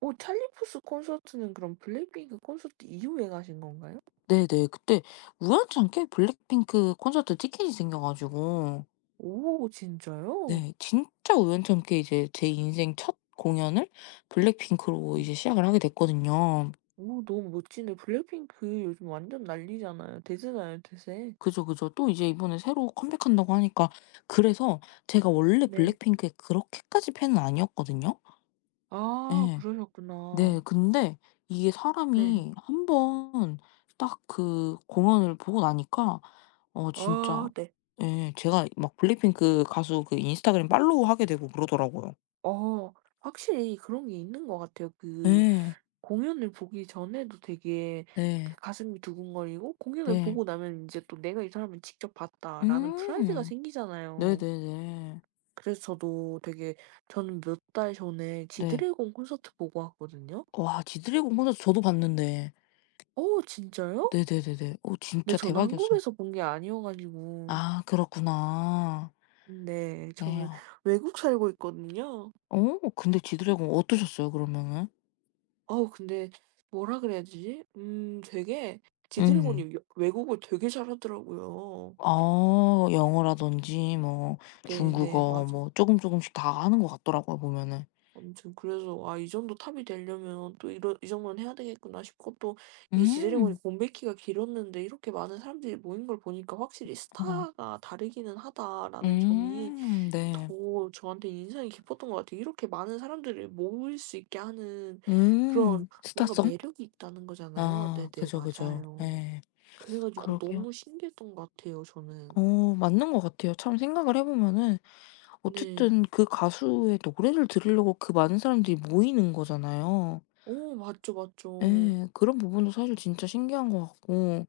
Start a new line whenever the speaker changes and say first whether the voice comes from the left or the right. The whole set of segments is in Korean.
right: 오 찰리푸스 콘서트는 그럼 블랙핑크 콘서트 이후에 가신 건가요?
left: 네네. 그때 우연찮게 블랙핑크 콘서트 티켓이 생겨 가지고
right: 오 진짜요?
left: 네. 진짜 우연찮게 이제 제 인생 첫 공연을 블랙핑크로
right: 네.
left: 이제 시작을 하게 됐거든요.
right: 어 너무 멋지네. 블랙핑크 요즘 완전 난리잖아요. 대세잖아요 대세.
left: 그죠, 그죠. 또 이제 이번에 새로 컴백한다고 하니까 그래서 제가 원래
right: 네.
left: 블랙핑크에 그렇게까지 팬은 아니었거든요.
right: 아
left: 예. 네
right: 그러셨구나.
left: 근데 이게
right: 네.
left: 사람이 1 번 딱 그 공연을 보고 나니까 어 진짜
right: 어 네.
left: 예 제가 막 블랙핑크 가수 그 인스타그램 팔로우하게 되고 그러더라고요.
right: 어 확실히 그런 게 있는 것 같아요. 그
left: 예.
right: 공연을 보기 전에도 되게 그
left: 네.
right: 가슴이 두근거리고 공연을
left: 네.
right: 보고 나면 인제 또 '내가 이 사람을 직접 봤다.'라는 프라이드가
left: 음.
right: 생기잖아요.
left: 네네네.
right: 그래서 저도 되게 저는 몇 달 전에
left: 네.
right: 지드래곤 콘서트 보고 왔거든요.
left: 와 지드래곤 콘서트 저도 봤는데.
right: 어 진짜요?
left: 네네네네. 어
right: 근데
left: 진짜
right: 저는
left: 대박이었어요.
right: 한국에서 본 게 아니어 가지고.
left: 아 그렇구나.
right: 네. 저는
left: 네요.
right: 외국 살고 있거든요.
left: 어 근데 지드래곤 어떠셨어요 그러면은?
right: 어 근데 뭐라 그래야 되지? 음 되게
left: 음.
right: 지드래곤이 여 외국어 되게 잘하더라고요.
left: 어 영어라든지 뭐
right: 네네
left: 중국어
right: 맞아.
left: 뭐 쪼금 쪼금씩 다 하는 것 같더라고요 보면은.
right: 아무튼 그래서 '아 이 정도 탑이 될려면 또 이런 이 정도는 해야 되겠구나.' 싶고 또 이제 지드래곤이
left: 음.
right: 공백기가 길었는데 이렇게 많은 사람들이 모인 걸 보니까 '확실히
left: 어
right: 스타가 다르기는 하다.'라는 점이
left: 음 네.
right: 더 저한테 인상이 깊었던 것 같아요. 이렇게 많은 사람들을 모일 수 있게 하는 그런
left: 음
right: 뭔가
left: 스타성?
right: 매력이 있다는 거잖아요.
left: 아
right: 네네
left: 그죠, 그죠.
right: 맞아요.
left: 예.
right: 그래 가지고
left: 그러게요.
right: 너무 신기했던 것 같아요, 저는.
left: 어 맞는 것 같아요 참 생각을 해 보면은
right: 네.
left: 어쨌든 그 가수의 노래를 들으려고 그 많은 사람들이 모이는 거잖아요.
right: 어 맞죠, 맞죠.
left: 예. 그런 부분도 사실 진짜 신기한 것 같고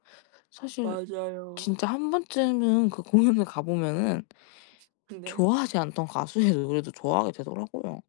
left: 사실
right: 맞아요.
left: 진짜 1 번쯤은 그 공연에 가 보면은
right: 네.
left: 좋아하지 않던 가수의 노래도 좋아하게 되더라고요.